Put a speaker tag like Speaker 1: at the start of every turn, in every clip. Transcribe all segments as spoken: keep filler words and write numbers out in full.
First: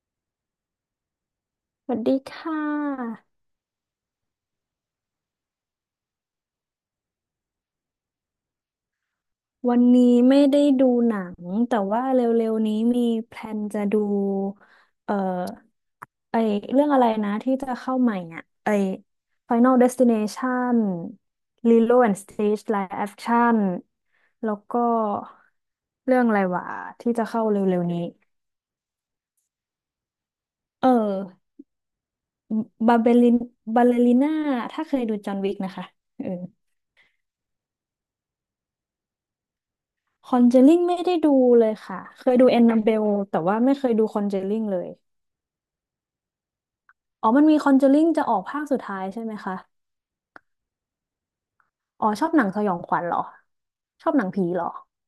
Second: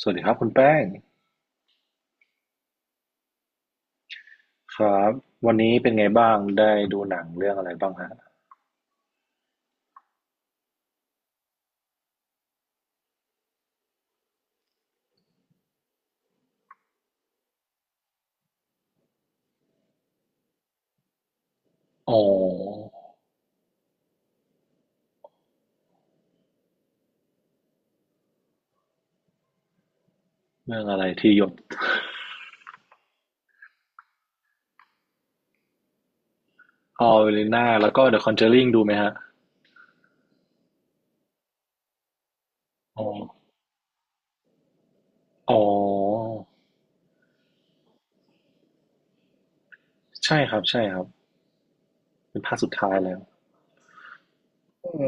Speaker 1: สวัสดีครับคุณแป้ง
Speaker 2: สวัสดีค่ะ
Speaker 1: ครับวันนี้เป็นไงบ้างได้ดูหนังเรื่องอะไรบ้างฮะ
Speaker 2: วันนี้ไม่ได้ดูหนังแต่ว่าเร็วๆนี้มีแพลนจะดูเอ่อไอเรื่องอะไรนะที่จะเข้าใหม่อ่ะไอ Final Destination Lilo
Speaker 1: อ๋
Speaker 2: and
Speaker 1: อ
Speaker 2: Stitch Live Action แล้วก็เรื่องอะไรวะที่จะเข้าเร็วๆนี้
Speaker 1: เรื่อง
Speaker 2: เออ
Speaker 1: อะไรที่หยด
Speaker 2: บาเบลินบาเลริน่าถ้าเคยดูจอห์นวิกนะคะเออ
Speaker 1: ออเวลิน่าแล้วก็ The Conjuring ดูไหมฮะ
Speaker 2: คอนเจลิ่งไม่ได้ดูเลยค่ะเคยดูแอนนาเบ
Speaker 1: อ๋อ
Speaker 2: ลแต่ว่าไม่เคยดูคอนเจลิ่งเลย
Speaker 1: อ๋อ
Speaker 2: อ๋อมันมีคอนเจอริงจะออกภาคสุดท้ายใช่ไหมคะ
Speaker 1: ใช่ครับใช่ครับ
Speaker 2: อ๋อชอบ
Speaker 1: เป็
Speaker 2: ห
Speaker 1: น
Speaker 2: นัง
Speaker 1: ภาค
Speaker 2: ส
Speaker 1: สุ
Speaker 2: ย
Speaker 1: ด
Speaker 2: องข
Speaker 1: ท้าย
Speaker 2: วัญเห
Speaker 1: แล้
Speaker 2: ร
Speaker 1: ว
Speaker 2: อ ชอบหนังผีเหรอ
Speaker 1: เอื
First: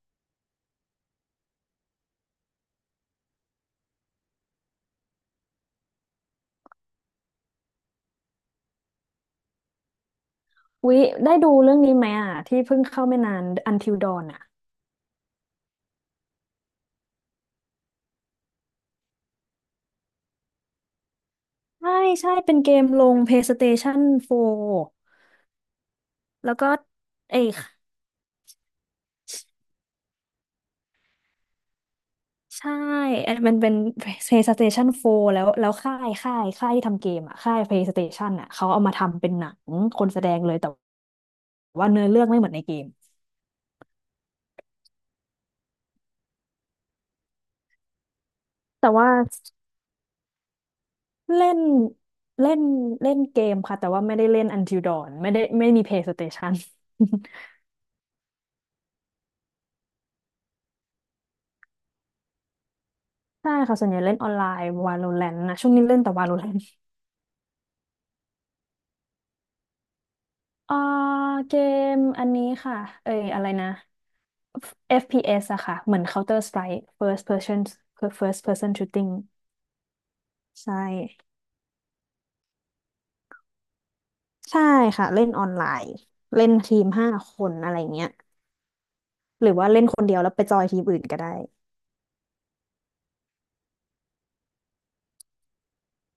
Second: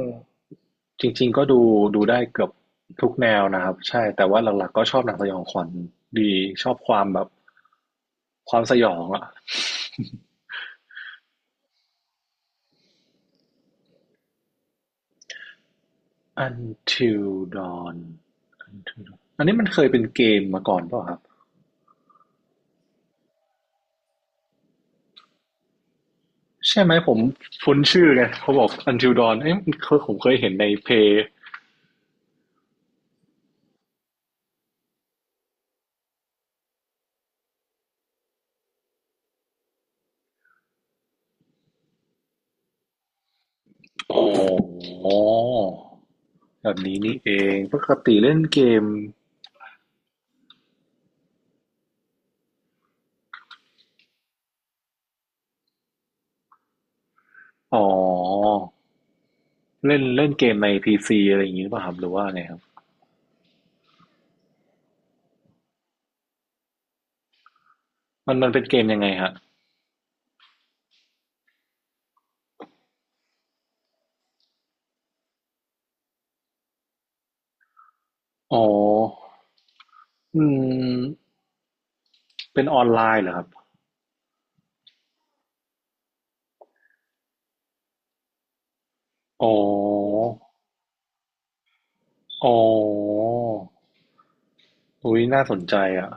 Speaker 1: จริงๆก็ดูดูได้เกือบทุกแนวนะครับใช่แต่ว่าหลักๆก็ชอบหนังสยองขวัญดีชอบความแบบความสยองอะ
Speaker 2: วิได้ดูเรื่องนี้ไหมอ่ะที่เพิ่งเข้าไม่นาน Until Dawn อ่ะ
Speaker 1: Until Dawn Until Dawn อันนี้มันเคยเป็นเกมมาก่อนเปล่าครับ
Speaker 2: ใช่ใช่เป็นเกมลง PlayStation สี่แล้วก็
Speaker 1: ใช่ไหมผม
Speaker 2: เอย
Speaker 1: คุ้นชื่อไงเขาบอก Until Dawn เอ้ยมันเคยผมเคยเห็นในเพย์
Speaker 2: ใช่เอ้ยมันเป็น PlayStation สี่แล้ว แล้วค่ายค่ายค่ายที่ทำเกมอ่ะค่าย PlayStation อ่ะเขาเอามาทำเป็นหนังคนแสดงเลย แต่ว่าเนื้อเรื่องไม่เหมือนในเกม
Speaker 1: อ๋อแบบนี้นี่เองปกติเล่นเกม
Speaker 2: แต่ว่า เล่นเล่นเล่นเกมค่ะแต่ว่าไม่ได้เล่น Until Dawn ไม่ได้ไม่มี PlayStation
Speaker 1: อ๋อเล่นเล่นเกมในพีซีอะไรอย่างนี้หรือเปล่ะครับหรือว่าไงครับ
Speaker 2: ใช่ค่ะส่วนใหญ่เล่นออนไลน์ Valorant นะช่วงนี้เล่นแต่ Valorant
Speaker 1: มันมันเป็นเกมยังไงฮะ
Speaker 2: เอ่อเกมอันนี้ค่ะเอ้ยอะไรนะ เอฟ พี เอส อฟพีเอสอะค่ะเหมือน Counter Strike First Person First
Speaker 1: อ๋อ
Speaker 2: Person Shooting
Speaker 1: อื
Speaker 2: ใช่
Speaker 1: มเป็นออนไลน์เหรอครับ
Speaker 2: ใช่ค่ะเล่นออนไลน์เล่นทีมห้าคนอะไรเงี้ยหรื
Speaker 1: อ๋อ
Speaker 2: อว่าเล่นคนเดียวแล้วไปจอยทีมอื่นก็ได้
Speaker 1: อ๋ออุ้ยน่าสนใจอ่ะ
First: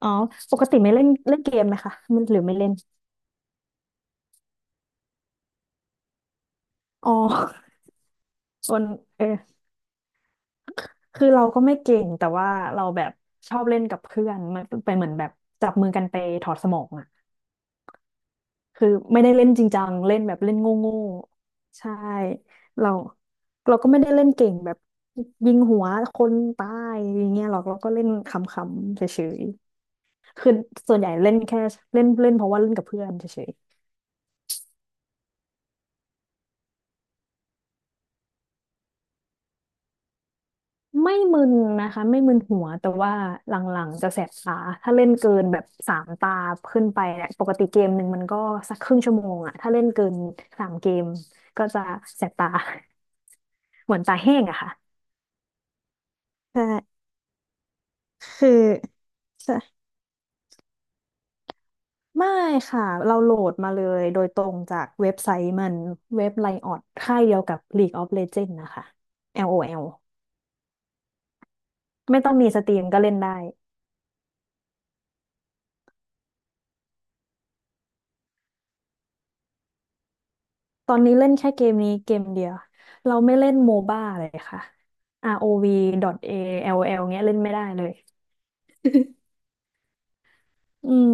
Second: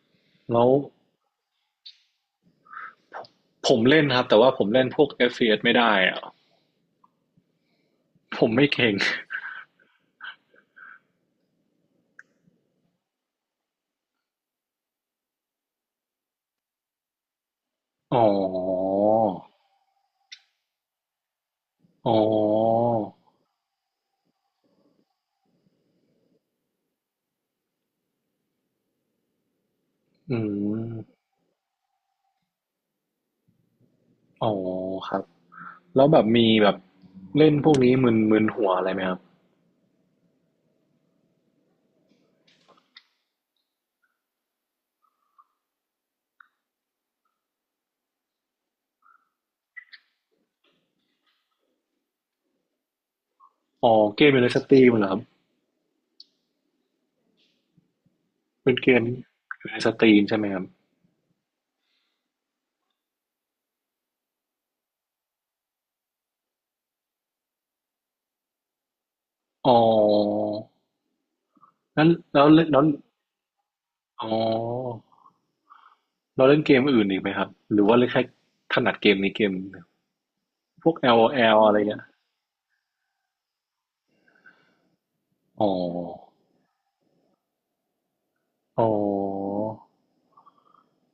Speaker 2: อ๋อปก
Speaker 1: แล้ว
Speaker 2: ติไม่เล่นเล่นเกมไหมคะมันหรือไม่เล่น
Speaker 1: ผมเล่นครับแต่ว่าผมเล่นพวก เอฟ พี เอส ไม่ได้อ่ะ
Speaker 2: อ๋อ
Speaker 1: ผมไม่
Speaker 2: ส่วน
Speaker 1: เก่ง
Speaker 2: เออคือเราก็ไม่เก่งแต่ว่าเราแบบชอบเล่นกับเพื่อนมันไปเหมือนแบบจับมือกันไปถอดสมองอ่ะ
Speaker 1: อ๋อ
Speaker 2: คือไม่ได้เล่นจริงจังเล่นแบบเล่นโง่ๆใช่
Speaker 1: อ๋อ
Speaker 2: เราเราก็ไม่ได้เล่นเก่งแบบยิงหัวคนตายอย่างเงี้ยหรอกเราก็เล่นขำๆเฉยๆ
Speaker 1: อื
Speaker 2: คือ
Speaker 1: ม
Speaker 2: ส่วนใหญ่เล่นแค่เล่นเล่นเพราะว่าเล่นกับเพื่อนเฉย
Speaker 1: อ๋อครับแล้วแบบมีแบบเล่นพวกนี้มึนมึนหัวอะไรไหมครับ
Speaker 2: ไม่มึนนะคะไม่มึนหัวแต่ว่าหลังๆจะแสบตาถ้าเล่นเกินแบบสามตาขึ้นไปเนี่ยปกติเกมหนึ่งมันก็สักครึ่งชั่วโมงอะถ้าเล่นเกินสามเกมก็จะแสบตา
Speaker 1: อ๋
Speaker 2: เห
Speaker 1: อ
Speaker 2: มือนตา
Speaker 1: เกม
Speaker 2: แห้
Speaker 1: อยู่
Speaker 2: ง
Speaker 1: ใน
Speaker 2: อะ
Speaker 1: สต
Speaker 2: ค่ะ
Speaker 1: รีมเหรอครับ
Speaker 2: ใช่คือ
Speaker 1: เป็นเกม
Speaker 2: ใช่
Speaker 1: อยู่ในสตรีมใช่ไหมครับ
Speaker 2: ไม่ค่ะเราโหลดมาเลยโดยตรงจากเว็บไซต์มันเว็บไลออดค่ายเดียวกับ League of Legends นะคะ
Speaker 1: อ๋อ
Speaker 2: LOL
Speaker 1: นั้น
Speaker 2: ไม่ต้อง
Speaker 1: แล้ว
Speaker 2: มีส
Speaker 1: เล่น
Speaker 2: ตรี
Speaker 1: แล้ว
Speaker 2: มก็เล่นได้
Speaker 1: อ๋อเราเล่นเกมอื่นอีกไหมครับหรือว่าเล่นแค่ถนัดเกมนี้เกมเดียวพ
Speaker 2: ต
Speaker 1: ว
Speaker 2: อ
Speaker 1: ก
Speaker 2: นนี้
Speaker 1: LOL อลโอ
Speaker 2: เล่น
Speaker 1: แอ
Speaker 2: แค่
Speaker 1: ล
Speaker 2: เก
Speaker 1: อะ
Speaker 2: ม
Speaker 1: ไร
Speaker 2: นี้
Speaker 1: เงี้ย
Speaker 2: เกมเดียวเราไม่เล่นโมบ้าเลยค่ะ
Speaker 1: อ๋อ
Speaker 2: อาร์ โอ วี .A แอล แอล เงี้ยเล่นไม่ได้เลย
Speaker 1: อ๋อ
Speaker 2: อืม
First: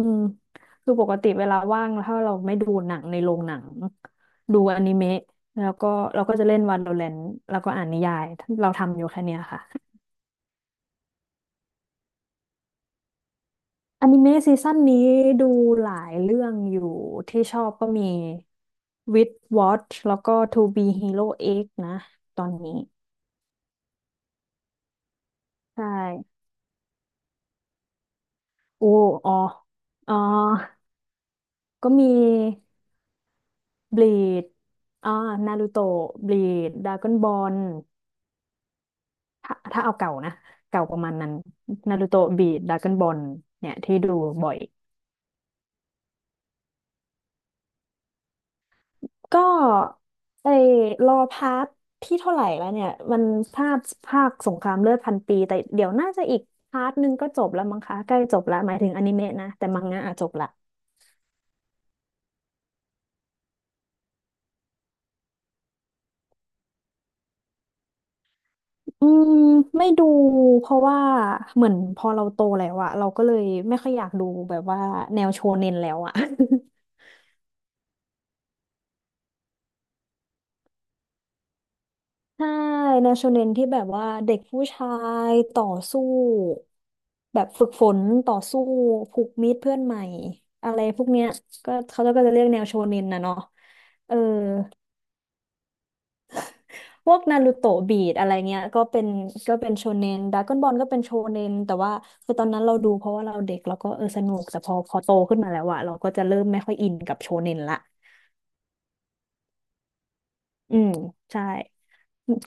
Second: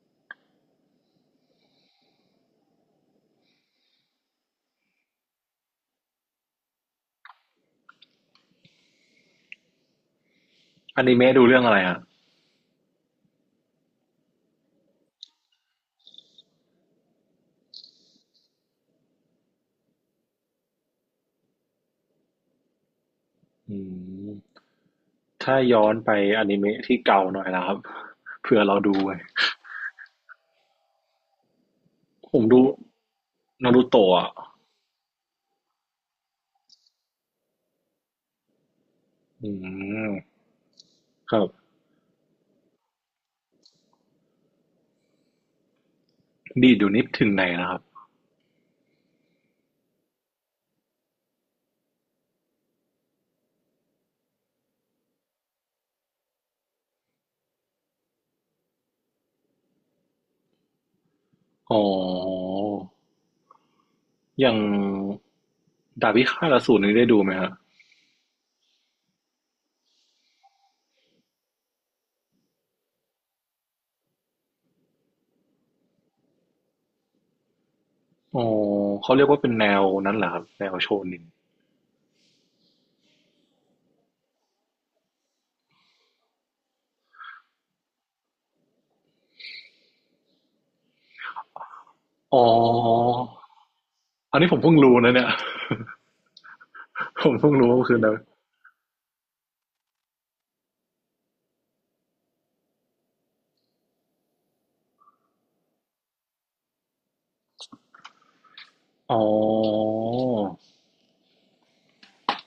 Speaker 2: คือปกติเวลาว่างถ้าเราไม่ดูหนังในโรงหนังดูอนิเมะแล้วก็เราก็จะเล่น Valorant แล้วก็อ่านนิยายเราทำอยู่แค่เนี้ยค่ะ
Speaker 1: อนิเมะดูเรื่องอะไรอ่ะ
Speaker 2: อนิเมะซีซั่นนี้ดูหลายเรื่องอยู่ที่ชอบก็มี With Watch แล้วก็ To Be Hero X นะตอนนี้
Speaker 1: อืมถ้าย้
Speaker 2: ใช่
Speaker 1: อนไปอนิเมะที่เก่าหน่อยนะครับเผื่อเรา
Speaker 2: โอ้
Speaker 1: ดูไว้
Speaker 2: อ๋ออ๋อ ก็มี
Speaker 1: ผมดู นารู
Speaker 2: บลี
Speaker 1: โตะอ่ะ
Speaker 2: ดอ่านารูโตะบลีดดราก้อนบอล
Speaker 1: อื
Speaker 2: ถ้าถ้าเอาเก่า
Speaker 1: ม
Speaker 2: นะเก่าประมาณนั้น
Speaker 1: ครับ
Speaker 2: นารูโตะบลีดดราก้อนบอลเนี่ยที่ดูบ่อย
Speaker 1: ดีดอยู่นิดถึงไหนนะครับ
Speaker 2: ก็ไอ้รอพาร์ทที่เท่าไหร่แล้วเนี่ยมันภาคภาคสงครามเลือดพันปีแต่เดี๋ยวน่าจะอีกพาร์ทหนึงก็จบแล้วมั้งคะใกล้จบแล้วหมายถึงอนิเมะนะแต่มังงะอะจบละ
Speaker 1: อ๋ออย่างดาบพิฆาตอสูรนี่ได้ดูไหมฮะ
Speaker 2: อืมไม่ดูเพราะว่าเหมือนพอเราโตแล้วอะเราก็เลยไม่ค่อยอยากดูแบบว่าแนวโชเน็นแล้วอะ
Speaker 1: อ๋อ เขาเรียกว่าเป็นแนวนั้นเหรอครับแนวโชนิน
Speaker 2: ใช่แนวโชเน็นที่แบบว่าเด็กผู้ชายต่อสู้แบบฝึกฝนต่อสู้ผูกมิตรเพื่อนใหม่อะไรพวกเนี้ยก็เขาก็จะ
Speaker 1: อ๋อ
Speaker 2: เรียกแนวโชเน็นนะเนาะเออ
Speaker 1: อันนี้ผมเพิ่งรู้นะเนี่ย
Speaker 2: พวก
Speaker 1: ผม
Speaker 2: นารู
Speaker 1: เพิ่งรู้
Speaker 2: โตะ
Speaker 1: ว่าคื
Speaker 2: บี
Speaker 1: อแนว
Speaker 2: ดอะไรเงี้ยก็เป็นก็เป็นโชเนนดราก้อนบอลก็เป็นโชเนนแต่ว่าคือตอนนั้นเราดูเพราะว่าเราเด็กเราก็เออสนุกแต่พอพอโตขึ้นมาแล้วอะเราก็จะเริ่มไม่ค่อยอินกับโชเนนละ
Speaker 1: อ๋อ
Speaker 2: อืมใช่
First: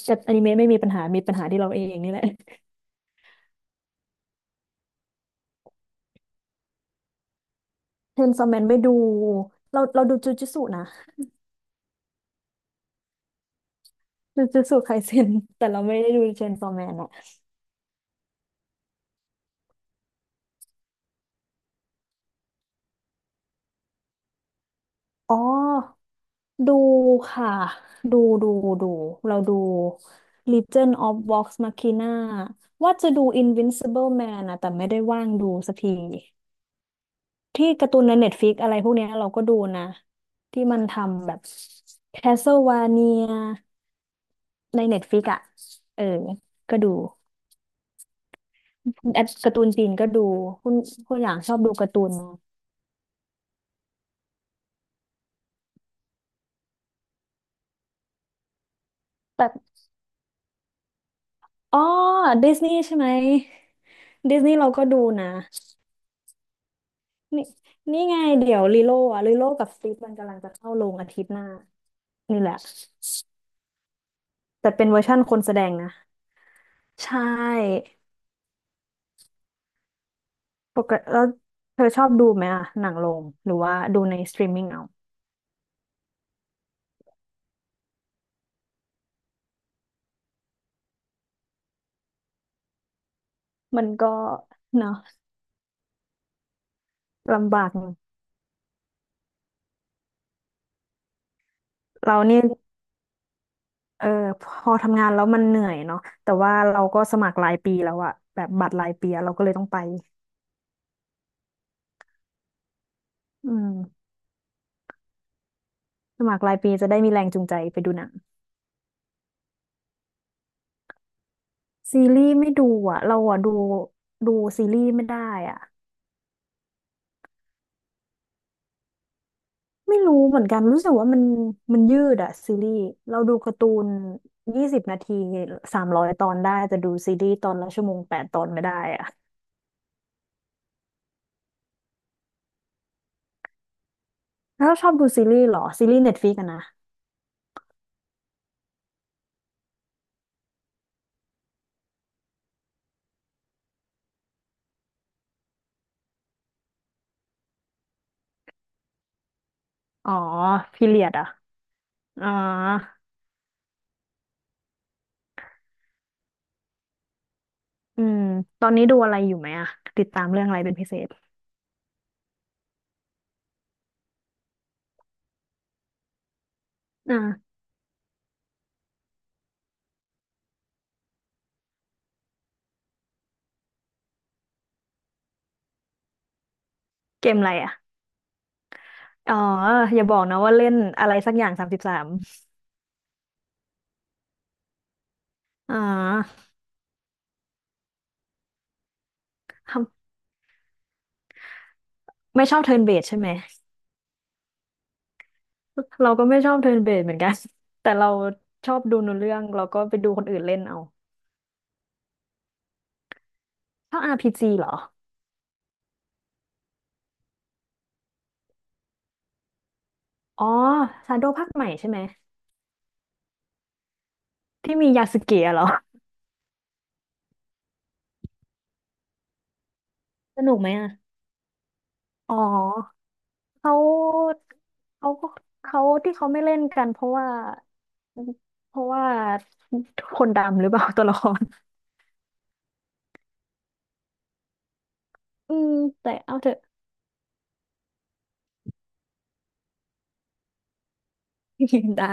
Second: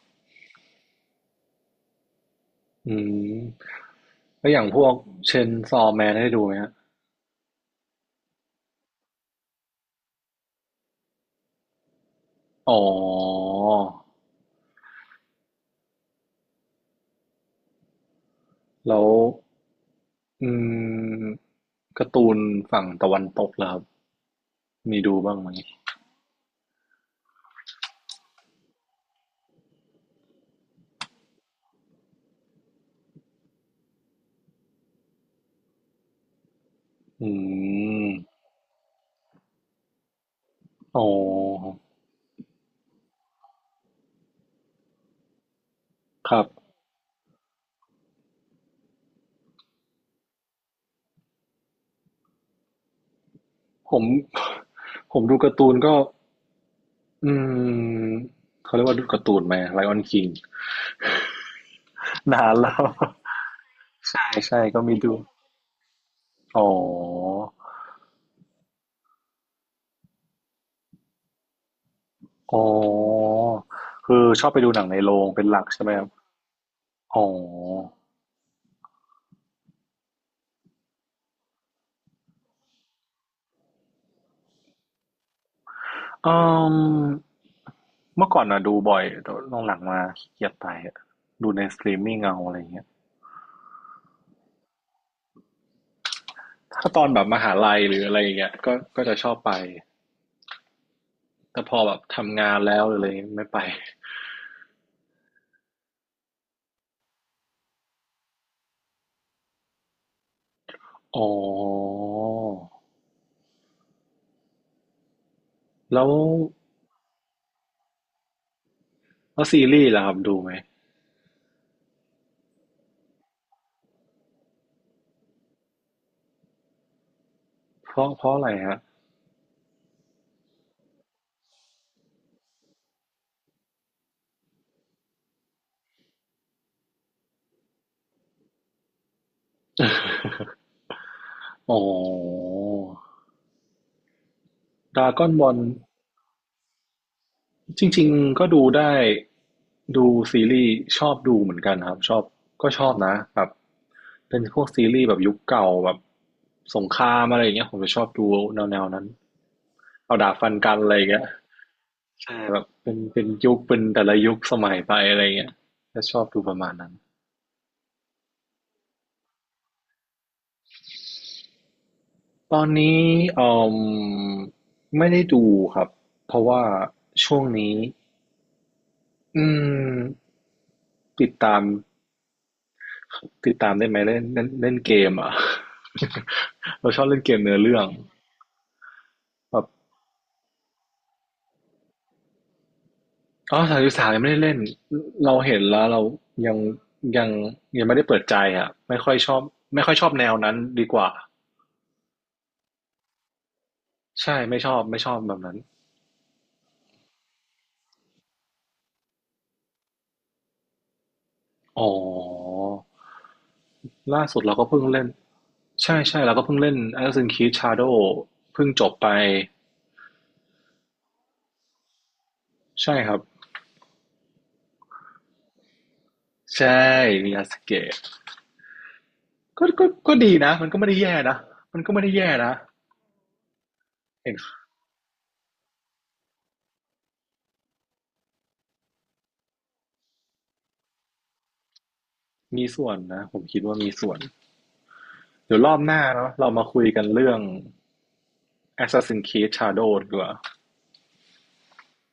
Speaker 2: แต่อนิเมะไม่มีปัญหามีปัญหาที่เราเองนี่แหละ
Speaker 1: อืม แล้วอย่างพวกเชนซอแมนได้ดูไหมฮะ
Speaker 2: เชนซอแมนไม่ดูเราเราดูจูจูตสุนะ
Speaker 1: อ๋อ
Speaker 2: จูจูตสุไคเซ็นแต่เราไม่ได้ดูเชนซอแมนอะ
Speaker 1: แล้ว อืมการ์ตูนฝั่งตะวันตกล่ะครับมีดู
Speaker 2: อ๋
Speaker 1: บ้างไหม
Speaker 2: อ ดูค่ะดูดูดูเราดู Legion of Vox Machina ว่าจะดู Invincible Man นะแต่ไม่ได้ว่างดูสักที
Speaker 1: อื
Speaker 2: ที่การ์ตูน
Speaker 1: ม
Speaker 2: ใน Netflix อะไรพวกเนี้ยเราก็ดูนะที่มัน
Speaker 1: อ๋อ
Speaker 2: ทำแบบ Castlevania ใน Netflix อ่ะเออ
Speaker 1: ครับ
Speaker 2: ก็ดูแอดการ์ตูนจีนก็ดูคุณคุณอย่างชอบดูการ์ตูน
Speaker 1: ผม ผมดูการ์ตูนก็ อืม เขาเรียกว่าดูการ์ตูนไหม
Speaker 2: แต่
Speaker 1: Lion King นคิง
Speaker 2: อ๋อ
Speaker 1: นา
Speaker 2: ดิ
Speaker 1: น
Speaker 2: สนี
Speaker 1: แล้
Speaker 2: ย์
Speaker 1: ว
Speaker 2: ใช่ไหม
Speaker 1: ใช่
Speaker 2: ดิสนี
Speaker 1: ใช่
Speaker 2: ย์เรา
Speaker 1: ก็
Speaker 2: ก็
Speaker 1: มี
Speaker 2: ดู
Speaker 1: ดู
Speaker 2: นะ
Speaker 1: อ๋อ
Speaker 2: นี่นี่ไง เดี๋ยวลิโลอะลิโลกับสติฟมันกำลังจะเข้าโรงอาทิตย์หน้า นี่แหละ
Speaker 1: อ๋อ คือชอบไปดู
Speaker 2: แต่
Speaker 1: หนั
Speaker 2: เป็
Speaker 1: ง
Speaker 2: น
Speaker 1: ใน
Speaker 2: เวอร์
Speaker 1: โร
Speaker 2: ชั่น
Speaker 1: ง
Speaker 2: คน
Speaker 1: เป็น
Speaker 2: แส
Speaker 1: ห
Speaker 2: ด
Speaker 1: ลัก
Speaker 2: ง
Speaker 1: ใช่ไหม
Speaker 2: นะ
Speaker 1: ครับ
Speaker 2: ใช
Speaker 1: อ๋
Speaker 2: ่
Speaker 1: อ
Speaker 2: ปกติแล้วเธอชอบดูไหมอะหนังโรง หรือว่าดูในสตรีมมิ่งเอา
Speaker 1: อืมเมื่อก่อนน่ะดูบ่อยแต่หลังๆมาขี้เกียจไปอะดูในสตรีมมิ่งเอาอะไรเงี้ย
Speaker 2: มันก็ เนาะ
Speaker 1: ถ้าตอนแบบมหา
Speaker 2: ลำบาก
Speaker 1: ลั
Speaker 2: อ
Speaker 1: ย
Speaker 2: ยู่
Speaker 1: หรืออะไรอย่างเงี้ยก็ก็จะชอบไป แต่พอแบบ
Speaker 2: เราเนี่
Speaker 1: ทำ
Speaker 2: ย
Speaker 1: งานแล้วหรืออะไรไม่ไป
Speaker 2: เออพอทำงานแล้วมันเหนื่อยเนาะแต่ว่าเราก็สมัครรายปีแล้วอะแบบบัตรรายปีอะเราก็เลยต้องไป
Speaker 1: อ๋อ
Speaker 2: อืม
Speaker 1: แล้ว
Speaker 2: สมัครรายปีจะได้มีแรงจูงใจไปดูหนัง
Speaker 1: แล้วซีรีส์ล่ะครับดูไหม
Speaker 2: ซีรีส์ไม่ดูอะเราอะดูดูซีรีส์ไม่ได้อะ
Speaker 1: เพราะเพราะอะไรฮะ
Speaker 2: ไม่รู้เหมือนกันรู้สึกว่ามันมันยืดอะซีรีส์เราดูการ์ตูนยี่สิบนาทีสามร้อยตอนได้แต่ดูซีรีส์ตอนละชั่วโมงแปดตอนไม่ได้อะ
Speaker 1: อ๋อ
Speaker 2: แล้วชอบ
Speaker 1: ดร
Speaker 2: ดู
Speaker 1: a ก
Speaker 2: ซี
Speaker 1: o n
Speaker 2: รี
Speaker 1: b
Speaker 2: ส์
Speaker 1: a
Speaker 2: เหรอซีรีส์เน็ตฟลิกอะนะ
Speaker 1: จริงๆก็ดูได้ดูซีรีส์ชอบดูเหมือนกันครับชอบก็ชอบนะแบบเป็นพวกซีรีส์แบบยุคเก่าแบบสงครามอะไรอย่างเงี้ยผมจะชอบดูแนวๆนั้น
Speaker 2: อ๋อ
Speaker 1: เอาดาบฟันกัน
Speaker 2: พี
Speaker 1: อะไร
Speaker 2: เรี
Speaker 1: อ
Speaker 2: ย
Speaker 1: ย่าง
Speaker 2: ด
Speaker 1: เงี้ย
Speaker 2: อะอ๋อ
Speaker 1: อ่าแบบเป็นเป็นยุคเป็นแต่ละยุคสมัยไปอะไรอย่างเงี้ยจะชอบดูประมาณนั้น
Speaker 2: อืมตอนนี้ดูอะไรอยู่ไหมอะติดตามเรื่องอะไรเป็นพิเศษ
Speaker 1: ตอนนี้เอ่อไม่ได้ดูครับเพราะว่าช่วง
Speaker 2: อ่า
Speaker 1: นี้อืมติดตามติดตามได้ไหมเล่นเล่นเล่นเกมอ่ะ เราชอบเล่น
Speaker 2: เก
Speaker 1: เก
Speaker 2: ม
Speaker 1: ม
Speaker 2: อะไร
Speaker 1: เนื้อเรื่อง
Speaker 2: อะอ๋อ
Speaker 1: แบบ
Speaker 2: อย่าบอกนะว่าเล่นอะไรสักอย่างสามสิบสาม
Speaker 1: อ๋อสามสิบสามยังไม่ได้เล่นเราเห็น
Speaker 2: อ๋อ
Speaker 1: แล้วเรายังยังยังไม่ได้เปิดใจอ่ะไม่ค่อยชอบไม่ค่อยช
Speaker 2: ท
Speaker 1: อบแนวนั้นดีกว่า
Speaker 2: ำไม่ชอบเทิร์นเบสใช่ไหม
Speaker 1: ใช่ไม่ชอบไม่ชอบแบบนั้น
Speaker 2: เราก็ไม่ชอบเทิร์นเบสเหมือนกัน แต่เราชอบดูหนูเรื่องเราก็ไปดูคนอื่นเล่นเอา
Speaker 1: อ๋อ
Speaker 2: ชอบ
Speaker 1: ล่าสุด
Speaker 2: อาร์ พี จี
Speaker 1: เราก็
Speaker 2: เหรอ
Speaker 1: เพิ่งเล่นใช่ใช่เราก็เพิ่งเล่น Assassin's Creed Shadow เพิ่งจบไป
Speaker 2: อ๋อซาโดภาคใหม่ใช่ไหม
Speaker 1: ใช่ครับ
Speaker 2: ที่มียาสึเกะเหรอ
Speaker 1: ใช่มียาสเกะก็ก็ก็ดี
Speaker 2: ส
Speaker 1: นะ
Speaker 2: นุก
Speaker 1: มั
Speaker 2: ไห
Speaker 1: น
Speaker 2: ม
Speaker 1: ก็ไม่
Speaker 2: อ่ะ
Speaker 1: ได้แย่นะมันก็ไม่ได้แย่
Speaker 2: อ๋อ
Speaker 1: นะ
Speaker 2: เขา
Speaker 1: เห็น
Speaker 2: เขาก็เขาที่เขาไม่เล่นกันเพราะว่าเพราะว่าคนดำหรือเปล่า ตัวละคร
Speaker 1: มีส่วนนะผมคิดว่ามีส่วน
Speaker 2: อื
Speaker 1: เดี๋ยวร
Speaker 2: ม
Speaker 1: อบหน้า
Speaker 2: แต่
Speaker 1: เนาะ
Speaker 2: เอาเถ
Speaker 1: เรา
Speaker 2: อะ
Speaker 1: มาคุยกันเรื่อง Assassin's Creed Shadow ดีกว่า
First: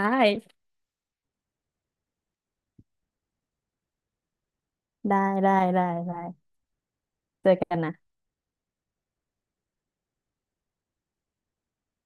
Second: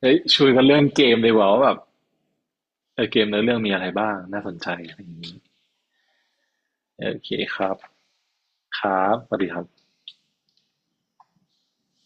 Speaker 1: เฮ้ยช วนกันเรื่องเกมดีกว่าว่าแบบเออเกมเนื้อเรื่องมีอะไรบ้างน่าสนใจอะไรอย่า
Speaker 2: ได้
Speaker 1: งนี้
Speaker 2: ได้ได้ได้ได้
Speaker 1: โอเค
Speaker 2: เจอ
Speaker 1: ครั
Speaker 2: กั
Speaker 1: บ
Speaker 2: นนะ
Speaker 1: ครับสวัสดีครับ